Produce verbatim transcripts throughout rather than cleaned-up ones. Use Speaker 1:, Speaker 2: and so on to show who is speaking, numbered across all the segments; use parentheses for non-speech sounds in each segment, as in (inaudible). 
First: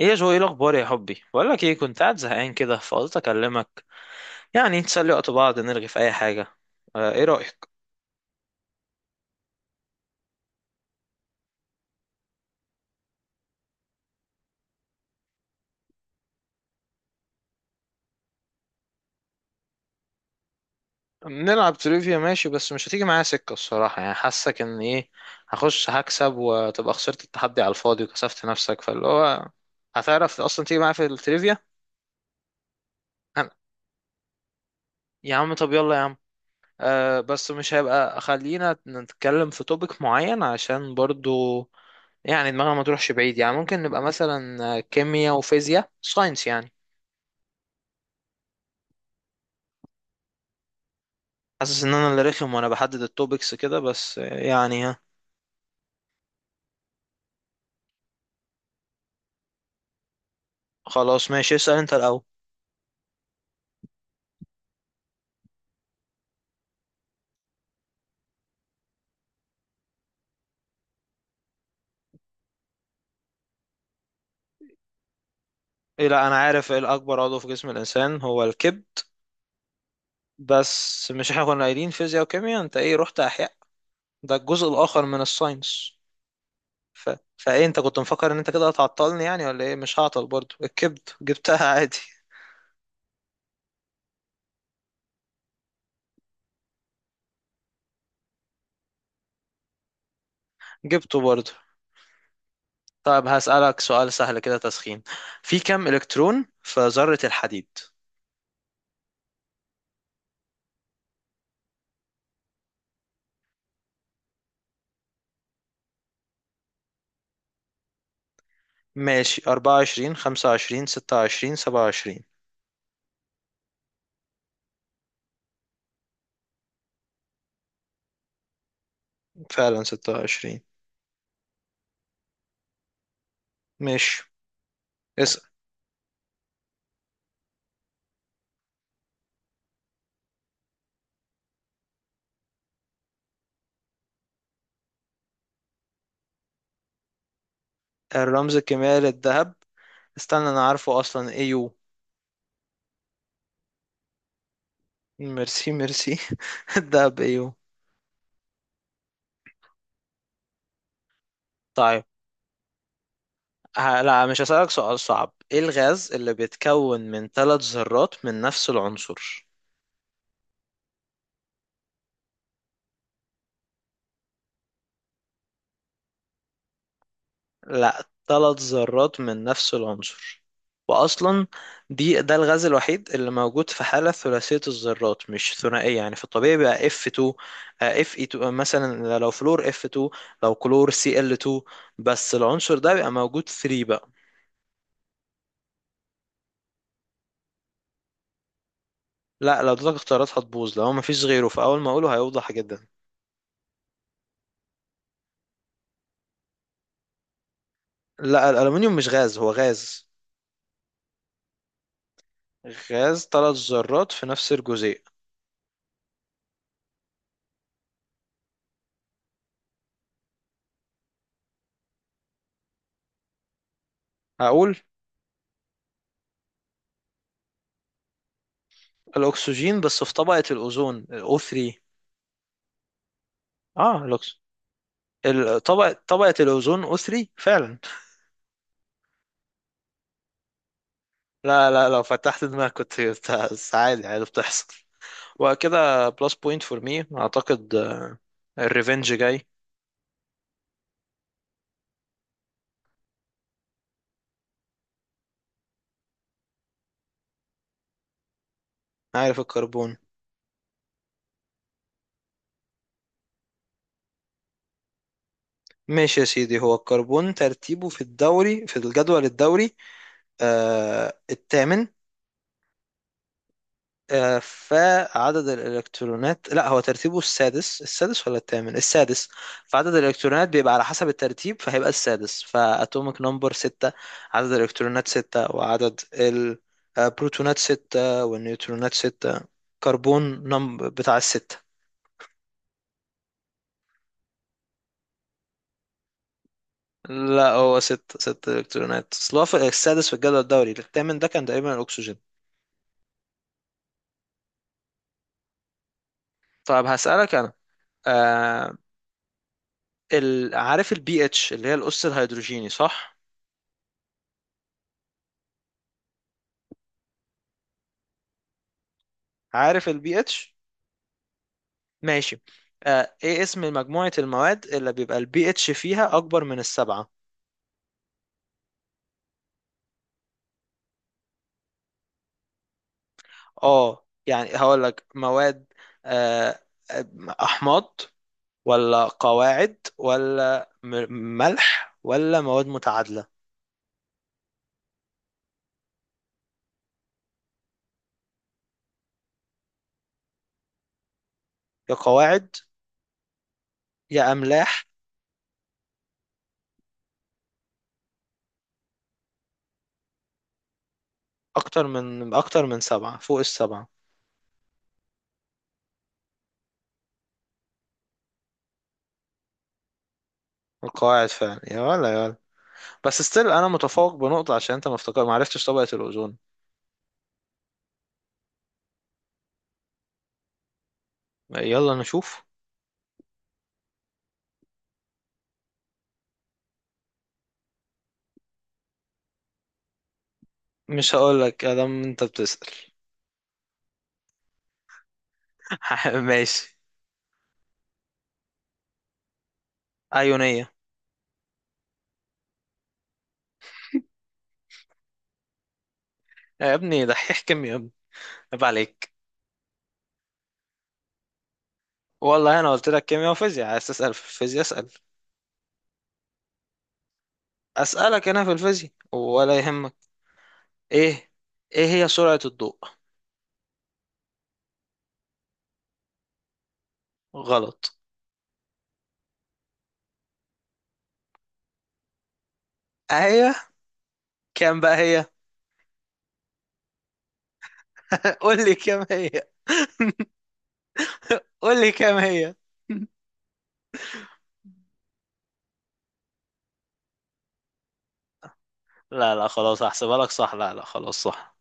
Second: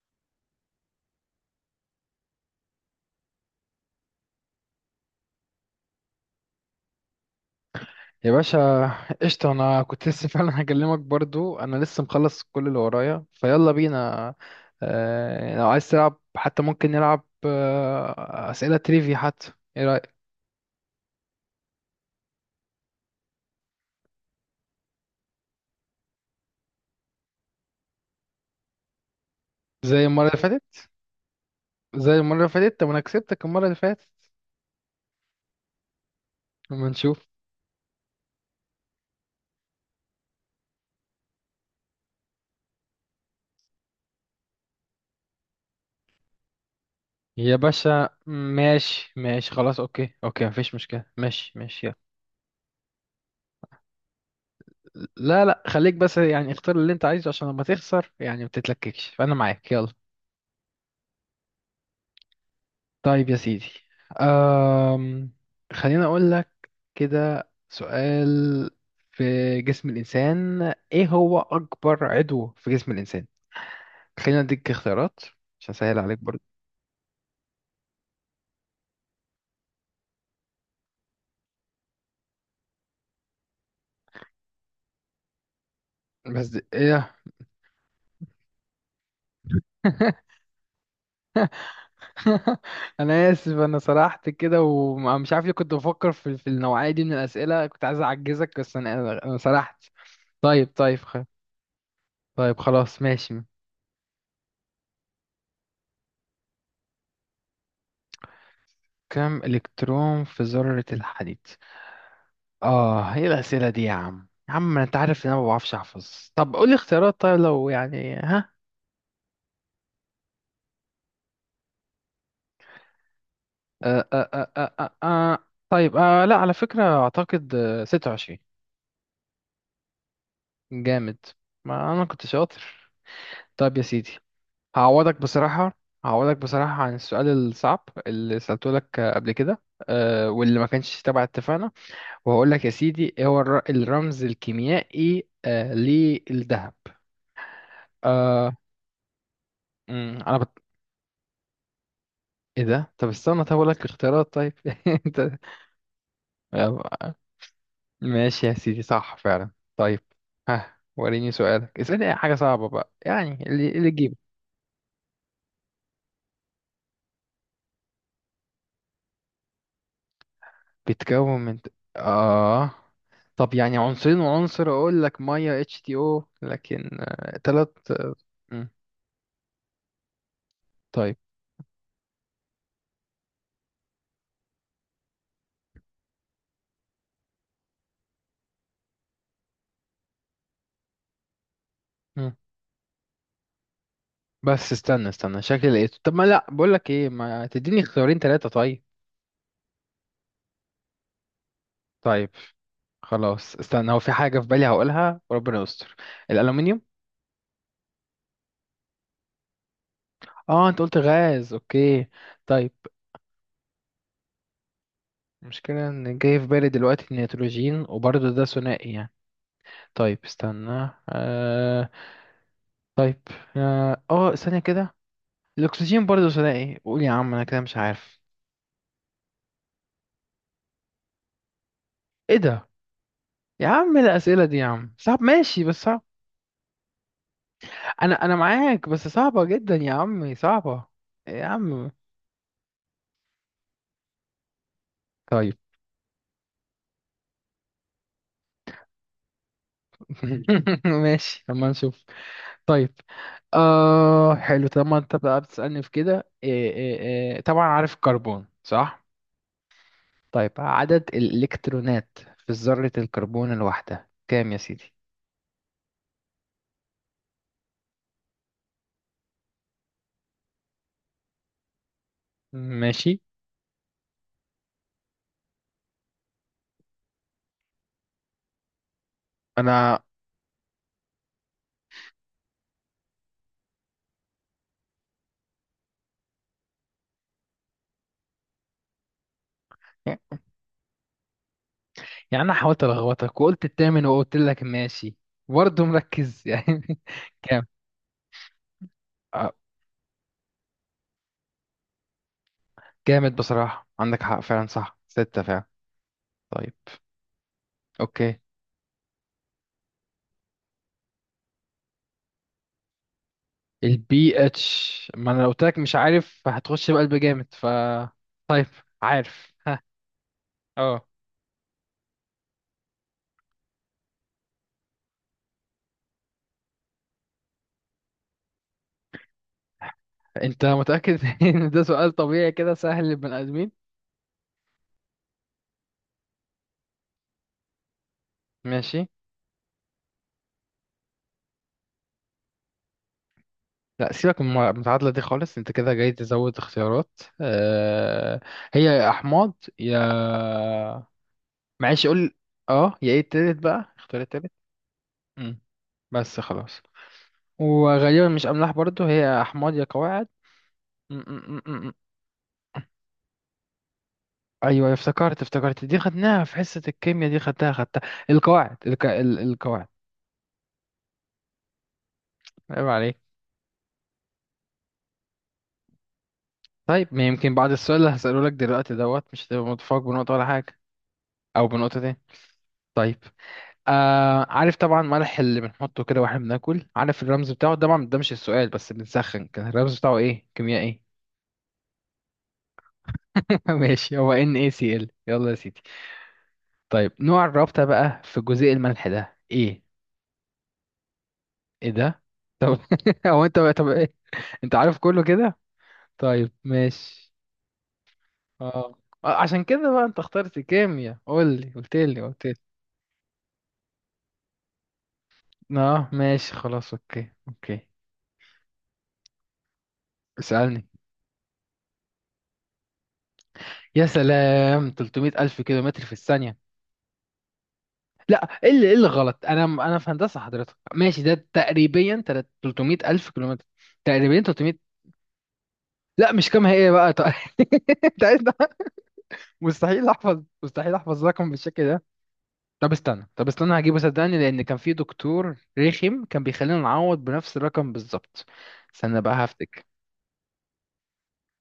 Speaker 1: ايه يا جو، ايه الاخبار يا حبي؟ بقول لك ايه، كنت قاعد زهقان كده فقلت اكلمك يعني نسلي وقت بعض نرغي في اي حاجه. آه ايه رايك
Speaker 2: يا باشا، قشطة. أنا كنت لسه (laughs) فعلا هكلمك برضو. أنا لسه مخلص كل اللي ورايا فيلا بينا. آه، لو عايز تلعب حتى ممكن نلعب آه، أسئلة تريفي حتى، إيه رأيك؟
Speaker 1: نلعب تريفيا؟ ماشي بس مش هتيجي معايا سكة الصراحة، يعني حاسك ان ايه هخش هكسب وتبقى خسرت التحدي على الفاضي وكسفت نفسك، فاللي هو
Speaker 2: زي المرة اللي
Speaker 1: هتعرف اصلا تيجي
Speaker 2: فاتت
Speaker 1: معايا في التريفيا؟
Speaker 2: زي المرة اللي فاتت طب أنا كسبتك
Speaker 1: أنا.
Speaker 2: المرة اللي فاتت.
Speaker 1: يا عم طب يلا يا عم.
Speaker 2: أما
Speaker 1: آه
Speaker 2: نشوف.
Speaker 1: بس مش هيبقى، خلينا نتكلم في توبيك معين عشان برضو يعني دماغنا ما تروحش بعيد. يعني ممكن نبقى مثلا كيمياء وفيزياء، ساينس يعني.
Speaker 2: يا باشا، ماشي ماشي، خلاص، أوكي أوكي، مفيش مشكلة، ماشي
Speaker 1: حاسس
Speaker 2: ماشي،
Speaker 1: ان
Speaker 2: يلا.
Speaker 1: انا اللي رخم وانا بحدد التوبكس كده، بس يعني ها.
Speaker 2: لا، لا، خليك بس يعني اختار اللي أنت عايزه عشان لما تخسر يعني ما تتلككش، فأنا معاك، يلا.
Speaker 1: خلاص ماشي، اسأل انت الاول.
Speaker 2: طيب يا سيدي. أم... خليني أقول لك كده سؤال. في جسم الإنسان، إيه هو أكبر عضو في جسم الإنسان؟ خلينا أديك اختيارات عشان أسهل
Speaker 1: إيه؟
Speaker 2: عليك
Speaker 1: لا انا
Speaker 2: برضه.
Speaker 1: عارف إيه الاكبر عضو في جسم الانسان، هو الكبد. بس مش احنا كنا قايلين فيزياء وكيمياء؟ انت ايه رحت احياء؟ ده الجزء الاخر من الساينس.
Speaker 2: بس دي
Speaker 1: ف...
Speaker 2: إيه؟
Speaker 1: فايه انت كنت مفكر ان انت كده هتعطلني يعني ولا ايه؟ مش هعطل،
Speaker 2: (laughs)
Speaker 1: برضو الكبد جبتها عادي.
Speaker 2: أنا آسف، أنا سرحت كده ومش عارف ليه، كنت بفكر في, في النوعية دي من الأسئلة، كنت عايز أعجزك بس أنا أنا سرحت. طيب
Speaker 1: (laughs)
Speaker 2: طيب، خ...
Speaker 1: جبته برضو.
Speaker 2: طيب خلاص
Speaker 1: طيب
Speaker 2: ماشي.
Speaker 1: هسألك سؤال سهل كده تسخين. في كم الكترون في ذرة الحديد؟
Speaker 2: كم إلكترون في ذرة الحديد؟ اه، ايه الاسئله دي يا عم يا عم؟ انت عارف ان انا ما بعرفش احفظ. طب قول لي اختيارات، طيب لو يعني، ها.
Speaker 1: ماشي، أربعة وعشرين خمسة وعشرين ستة وعشرين سبعة وعشرين.
Speaker 2: آه آه آه آه آه آه. طيب، آه لا على فكره اعتقد، آه، ستة وعشرين.
Speaker 1: فعلا ستة وعشرين.
Speaker 2: جامد. ما انا كنت شاطر. طيب يا سيدي.
Speaker 1: ماشي
Speaker 2: هعوضك
Speaker 1: اسأل.
Speaker 2: بصراحه هعوضك بصراحه عن السؤال الصعب اللي سالته لك آه، قبل كده، آه واللي ما كانش تبع اتفاقنا. وهقول لك يا سيدي، ايه هو الر- الرمز الكيميائي آه للذهب آه
Speaker 1: الرمز الكيميائي للذهب؟
Speaker 2: مم، انا.
Speaker 1: استنى انا عارفه اصلا، ايو.
Speaker 2: ايه ده؟ طب استنى، طب اقول لك اختيارات طيب. (laughs) انت.
Speaker 1: ميرسي ميرسي. (laughs) الذهب ايو.
Speaker 2: ماشي يا سيدي، صح فعلا. طيب، ها وريني سؤالك،
Speaker 1: طيب
Speaker 2: اسألني اي حاجة صعبة بقى، يعني اللي اللي
Speaker 1: ه-
Speaker 2: تجيبه.
Speaker 1: لا مش هسألك سؤال صعب. ايه الغاز اللي بيتكون من ثلاث ذرات من نفس العنصر؟
Speaker 2: بتكون من، اه طب يعني عنصرين وعنصر، اقول لك ميه اتش تي او، لكن آه، تلات
Speaker 1: لا،
Speaker 2: آه،
Speaker 1: ثلاث
Speaker 2: مم.
Speaker 1: ذرات من نفس العنصر.
Speaker 2: طيب.
Speaker 1: واصلا دي ده الغاز الوحيد اللي موجود في حاله ثلاثيه الذرات مش ثنائيه. يعني في الطبيعي بيبقى اف اتنين، آه، اف اي اتنين مثلا. لو فلور اف اتنين، لو كلور سي ال اتنين، بس
Speaker 2: مم.
Speaker 1: العنصر ده بيبقى موجود تلاتة بقى.
Speaker 2: بس استنى استنى، شكلي لقيته. طب ما، لا بقول لك ايه، ما تديني اختيارين تلاتة طيب.
Speaker 1: لا لو اديتك اختيارات هتبوظ، لو مفيش غيره فاول ما اقوله
Speaker 2: طيب
Speaker 1: هيوضح جدا.
Speaker 2: خلاص. استنى، هو في حاجة في بالي هقولها، وربنا يستر. الألومنيوم.
Speaker 1: لا الالومنيوم مش غاز، هو غاز.
Speaker 2: اه، انت قلت غاز، اوكي. طيب.
Speaker 1: غاز ثلاث ذرات في نفس الجزيء.
Speaker 2: المشكلة ان جاي في بالي دلوقتي النيتروجين، وبرضه ده ثنائي يعني. طيب استنى آه طيب. اه آه، ثانية
Speaker 1: هقول
Speaker 2: كده. الاكسجين برضه ثنائي، قول يا عم انا كده مش عارف.
Speaker 1: الاكسجين، بس في طبقه الاوزون o ثري.
Speaker 2: ايه ده؟ يا عم إيه
Speaker 1: اه،
Speaker 2: الاسئلة دي يا عم؟ صعب،
Speaker 1: ال-
Speaker 2: ماشي بس
Speaker 1: طبقة
Speaker 2: صعب.
Speaker 1: طبقة الأوزون أثري فعلا.
Speaker 2: انا انا معاك بس صعبة جدا يا عمي، صعبة يا
Speaker 1: لا لا
Speaker 2: عم.
Speaker 1: لو فتحت دماغك كنت (laughs) بس عادي عادي بتحصل.
Speaker 2: طيب.
Speaker 1: وكده بلس بوينت فور مي أعتقد. الريفنج جاي.
Speaker 2: (laughs) ماشي، اما نشوف. طيب. آه حلو، طالما انت بقى بتسألني في كده، إيه إيه؟ إيه. طبعا عارف الكربون، صح؟
Speaker 1: عارف الكربون.
Speaker 2: طيب، عدد الإلكترونات في ذرة الكربون الواحدة كام يا سيدي؟
Speaker 1: ماشي يا سيدي، هو الكربون ترتيبه في الدوري في الجدول الدوري آه الثامن.
Speaker 2: ماشي.
Speaker 1: آه، فعدد الإلكترونات، لا هو ترتيبه السادس. السادس ولا الثامن؟ السادس. فعدد
Speaker 2: أنا
Speaker 1: الإلكترونات بيبقى على حسب الترتيب، فهيبقى السادس، فأتوميك نمبر ستة. عدد الإلكترونات ستة، وعدد البروتونات ستة، والنيوترونات ستة. كربون نم بتاع الستة.
Speaker 2: يعني أنا حاولت ألخبطك وقلت التامن وقلت لك ماشي. برضه مركز يعني (laughs)
Speaker 1: لا
Speaker 2: كام؟
Speaker 1: هو ستة، ستة إلكترونات، أصل هو
Speaker 2: آه
Speaker 1: في السادس في الجدول الدوري. الثامن ده كان تقريبا الأكسجين.
Speaker 2: جامد بصراحة، عندك حق فعلا، صح ستة فعلا. طيب.
Speaker 1: طب هسألك أنا.
Speaker 2: أوكي.
Speaker 1: آه ال... عارف البي اتش اللي هي الأس الهيدروجيني صح؟
Speaker 2: البي اتش، ما أنا لو قلت لك مش عارف هتخش بقلب جامد، ف طيب، عارف
Speaker 1: عارف
Speaker 2: (laughs)
Speaker 1: البي اتش؟
Speaker 2: اه.
Speaker 1: ماشي. آه ايه اسم مجموعة المواد اللي بيبقى البي اتش فيها اكبر من السبعة؟
Speaker 2: انت متأكد (laughs) ان ده سؤال طبيعي كده سهل للبني ادمين؟
Speaker 1: اه، يعني هقول لك مواد آه احماض ولا
Speaker 2: ماشي.
Speaker 1: قواعد ولا م- ملح ولا مواد متعادلة؟
Speaker 2: لا، سيبك من المتعادلة دي خالص، انت كده جاي تزود اختيارات، آه هي يا احماض، يا،
Speaker 1: يا
Speaker 2: معلش قول،
Speaker 1: قواعد
Speaker 2: اه يا، ايه التالت بقى، اختار
Speaker 1: يا
Speaker 2: التالت.
Speaker 1: املاح.
Speaker 2: مم. بس خلاص. وغالبا مش املاح برضو، هي احماض يا قواعد م- م-
Speaker 1: اكتر
Speaker 2: م- م.
Speaker 1: من اكتر من سبعة، فوق السبعة.
Speaker 2: ايوه، افتكرت افتكرت، دي خدناها في حصة الكيمياء. دي خدتها خدتها. القواعد الك... ال- القواعد.
Speaker 1: القواعد فعلا، يا ولا يا ولا
Speaker 2: عيب.
Speaker 1: بس ستيل انا متفوق بنقطة عشان انت ما افتكر ما عرفتش طبقة الاوزون.
Speaker 2: طيب، ما يمكن بعد السؤال اللي هسأله لك دلوقتي دوت، مش هتبقى متفوق بنقطة ولا حاجة، أو
Speaker 1: يلا
Speaker 2: بنقطتين.
Speaker 1: نشوف.
Speaker 2: طيب. آه عارف طبعا ملح اللي بنحطه كده واحنا بناكل، عارف الرمز بتاعه طبعا، ده مش السؤال بس بنسخن، كان الرمز بتاعه ايه كيميائي؟
Speaker 1: مش هقول لك ادام انت بتسأل.
Speaker 2: (laughs) ماشي، هو NaCl، يلا يا سيدي.
Speaker 1: (laughs) ماشي.
Speaker 2: طيب، نوع الرابطة بقى في جزيء الملح ده ايه؟
Speaker 1: أيونية.
Speaker 2: ايه ده؟ طب (laughs) هو انت بقى، طب ايه، انت عارف كله كده. طيب
Speaker 1: يا ابني
Speaker 2: ماشي.
Speaker 1: دحيح كيمياء يا ابني، عيب
Speaker 2: اه
Speaker 1: عليك.
Speaker 2: آه، عشان كده بقى انت اخترت كيمياء. قول لي، قلت لي، قلت.
Speaker 1: والله انا قلت لك كيمياء وفيزياء، عايز تسأل في الفيزياء اسأل.
Speaker 2: اه، ماشي، خلاص، اوكي اوكي،
Speaker 1: اسألك انا في الفيزياء ولا يهمك؟
Speaker 2: اسألني.
Speaker 1: ايه؟ ايه هي سرعة الضوء؟
Speaker 2: يا سلام، تلتمية ألف كيلومتر في الثانية.
Speaker 1: غلط.
Speaker 2: لا، ايه اللي ايه اللي غلط، انا انا في هندسة حضرتك، ماشي، ده تقريبا تلات- تلتمية ألف
Speaker 1: هي
Speaker 2: كيلومتر، تقريبا تلتمية.
Speaker 1: كام بقى هي؟
Speaker 2: لا، مش كام هي، إيه بقى طيب. (laughs) انت
Speaker 1: (laughs)
Speaker 2: عايز
Speaker 1: قول
Speaker 2: ده؟
Speaker 1: لي كام هي.
Speaker 2: مستحيل احفظ، مستحيل احفظ رقم
Speaker 1: قول
Speaker 2: بالشكل
Speaker 1: لي
Speaker 2: ده.
Speaker 1: كام هي.
Speaker 2: طب استنى، طب استنى، هجيبه صدقني، لان كان في دكتور رخم كان بيخلينا نعوض بنفس الرقم بالظبط.
Speaker 1: (laughs)
Speaker 2: استنى
Speaker 1: لا
Speaker 2: بقى
Speaker 1: لا خلاص
Speaker 2: هفتك.
Speaker 1: هحسبها لك صح، لا لا خلاص صح.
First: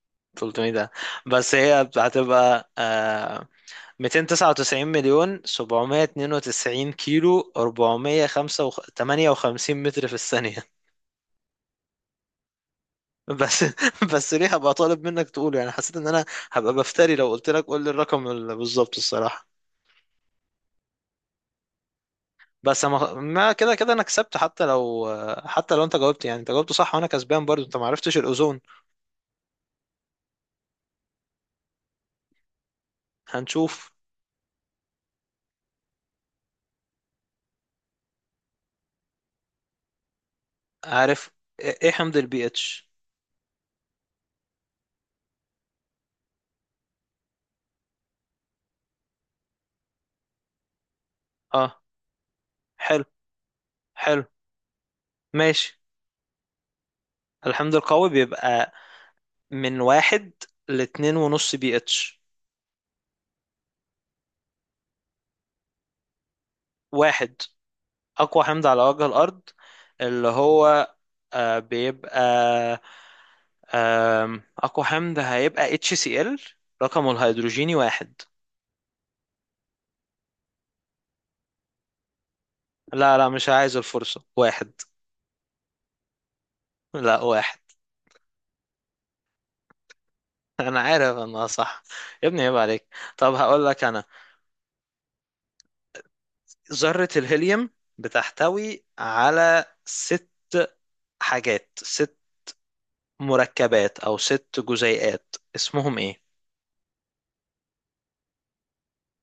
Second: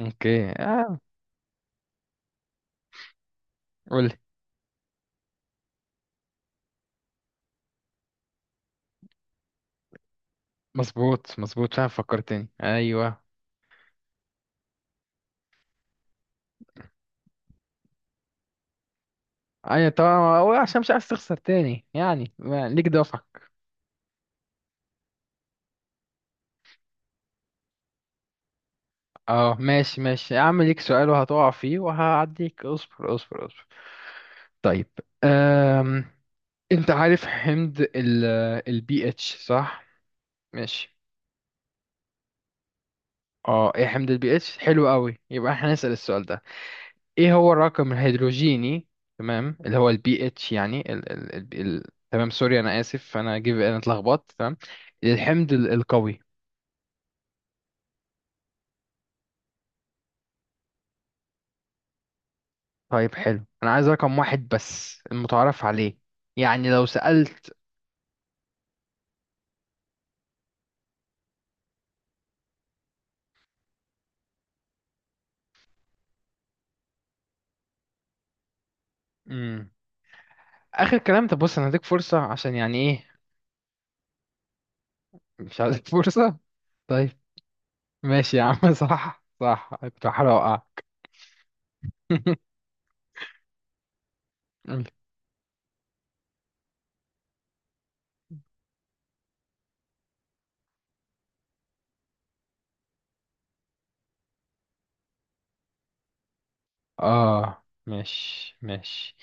Speaker 2: اوكي
Speaker 1: ثلاثمائة ده،
Speaker 2: اه،
Speaker 1: بس هي هتبقى آه
Speaker 2: قول لي.
Speaker 1: مئتين وتسعة وتسعين مليون سبعمية واتنين وتسعين كيلو اربعمية وتمنية وخمسين متر في الثانية.
Speaker 2: مظبوط مظبوط، فعلا فكرتني، ايوه.
Speaker 1: بس (laughs) بس ليه هبقى طالب منك تقوله، يعني حسيت ان انا هبقى بفتري لو قلت لك قول لي الرقم ال- بالظبط الصراحه.
Speaker 2: ايوه طبعا، هو عشان مش عايز تخسر تاني يعني ما-
Speaker 1: بس
Speaker 2: ليك
Speaker 1: ما
Speaker 2: دافعك.
Speaker 1: ما كده كده انا كسبت، حتى لو حتى لو انت جاوبت، يعني انت جاوبت صح وانا كسبان برضو، انت ما عرفتش الاوزون.
Speaker 2: اه، ماشي ماشي يا عم، ليك سؤال وهتقع فيه وهعديك، اصبر اصبر اصبر.
Speaker 1: هنشوف.
Speaker 2: طيب. أم... انت عارف حمض ال البي اتش صح؟ ماشي.
Speaker 1: عارف. ايه؟ إيه حمض البي اتش؟
Speaker 2: اه، ايه حمض البي اتش؟ حلو قوي، يبقى احنا هنسأل السؤال ده. ايه هو الرقم الهيدروجيني، تمام اللي هو البي اتش يعني ال... ال... ال...
Speaker 1: اه
Speaker 2: ال... تمام، سوري، انا
Speaker 1: حلو
Speaker 2: اسف، انا جيب، انا
Speaker 1: حلو.
Speaker 2: اتلخبطت، تمام. الحمض ال-
Speaker 1: ماشي
Speaker 2: القوي.
Speaker 1: الحمض القوي بيبقى من واحد لاتنين ونص بي اتش.
Speaker 2: طيب حلو، انا عايز رقم واحد بس المتعارف عليه، يعني لو
Speaker 1: واحد،
Speaker 2: سألت.
Speaker 1: أقوى حمض على وجه الأرض، اللي هو آه، بيبقى آم، أقوى حمض هيبقى HCl، رقمه الهيدروجيني واحد.
Speaker 2: مم. اخر كلام، طب بص، انا هديك فرصة عشان يعني ايه.
Speaker 1: لا لا مش عايز الفرصة، واحد.
Speaker 2: مش عايزك (laughs) فرصة. طيب.
Speaker 1: لا واحد.
Speaker 2: ماشي يا عم، (laughs) صح، صح، كنت بحاول
Speaker 1: (laughs)
Speaker 2: اوقع.
Speaker 1: أنا عارف أنا صح، يا ابني عيب عليك. طب هقول لك أنا، ذرة الهيليوم بتحتوي على ست حاجات، ست مركبات أو ست جزيئات، اسمهم إيه؟
Speaker 2: اه، ماشي ماشي.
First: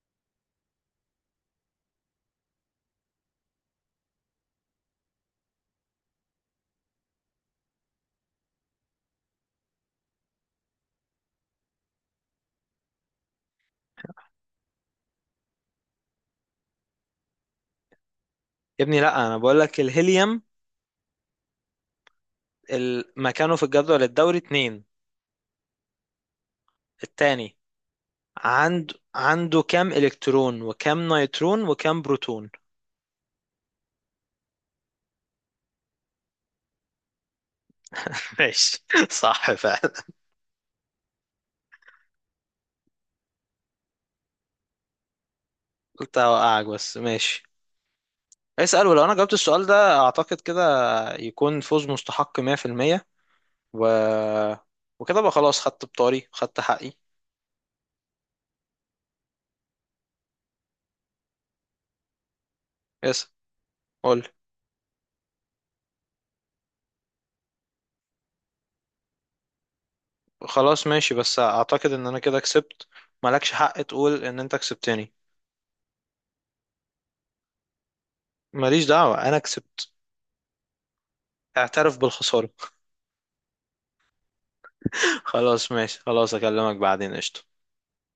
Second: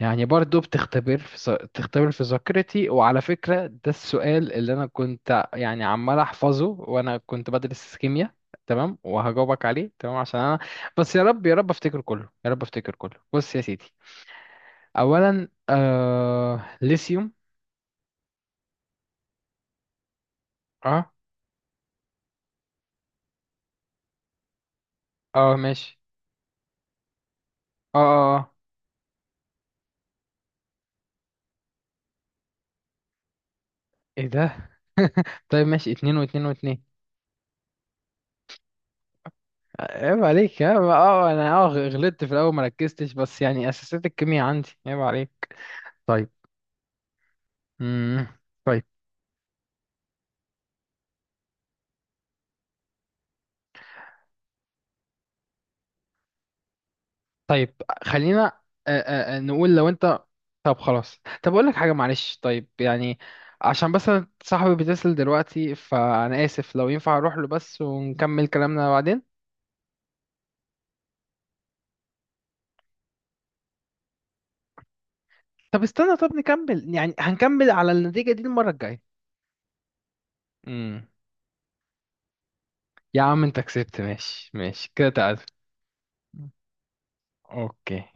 Speaker 2: يعني برضو بتختبر في ذا- بتختبر في ذاكرتي، وعلى فكرة ده السؤال اللي انا كنت يعني عمال احفظه وانا كنت بدرس كيمياء. تمام وهجاوبك عليه، تمام عشان انا. بس يا رب يا رب افتكر كله، يا رب افتكر كله، بص يا سيدي. اولا، آه ليثيوم.
Speaker 1: يا ابني لا أنا بقول لك الهيليوم،
Speaker 2: اه،
Speaker 1: ال- مكانه في الجدول الدوري اتنين،
Speaker 2: اه ماشي،
Speaker 1: التاني.
Speaker 2: اه، اه، اه،
Speaker 1: عنده عنده كام إلكترون وكام نيوترون وكام بروتون؟
Speaker 2: ايه ده؟ (laughs) طيب ماشي، اتنين واتنين واتنين.
Speaker 1: (laughs) ماشي. صح فعلا.
Speaker 2: عيب عليك، ها. اه انا اه غلطت في الاول، ما ركزتش، بس يعني اساسات الكيمياء عندي، عيب عليك.
Speaker 1: قلت
Speaker 2: طيب.
Speaker 1: هوقعك بس ماشي.
Speaker 2: امم طيب
Speaker 1: اسأل، ولو أنا جاوبت السؤال ده أعتقد كده يكون فوز مستحق مية في المية. و... وكده بقى خلاص، خدت بطاري خدت حقي.
Speaker 2: طيب خلينا آه، آه، آه، نقول لو انت. طب خلاص، طب اقول لك حاجه، معلش، طيب يعني.
Speaker 1: اسأل.
Speaker 2: عشان بس أنا
Speaker 1: قول.
Speaker 2: صاحبي بيتصل دلوقتي، فانا اسف، لو ينفع اروح له بس ونكمل كلامنا بعدين.
Speaker 1: خلاص ماشي بس أعتقد إن أنا كده كسبت، مالكش حق تقول إن أنت كسبتني.
Speaker 2: طب استنى، طب نكمل، يعني هنكمل على النتيجة دي المرة
Speaker 1: ماليش
Speaker 2: الجاية.
Speaker 1: دعوة، أنا كسبت،
Speaker 2: امم.
Speaker 1: اعترف بالخسارة.
Speaker 2: يا عم انت كسبت، ماشي ماشي، كده
Speaker 1: (laughs)
Speaker 2: تعادل.
Speaker 1: خلاص ماشي خلاص، أكلمك بعدين، قشطة.
Speaker 2: اوكي.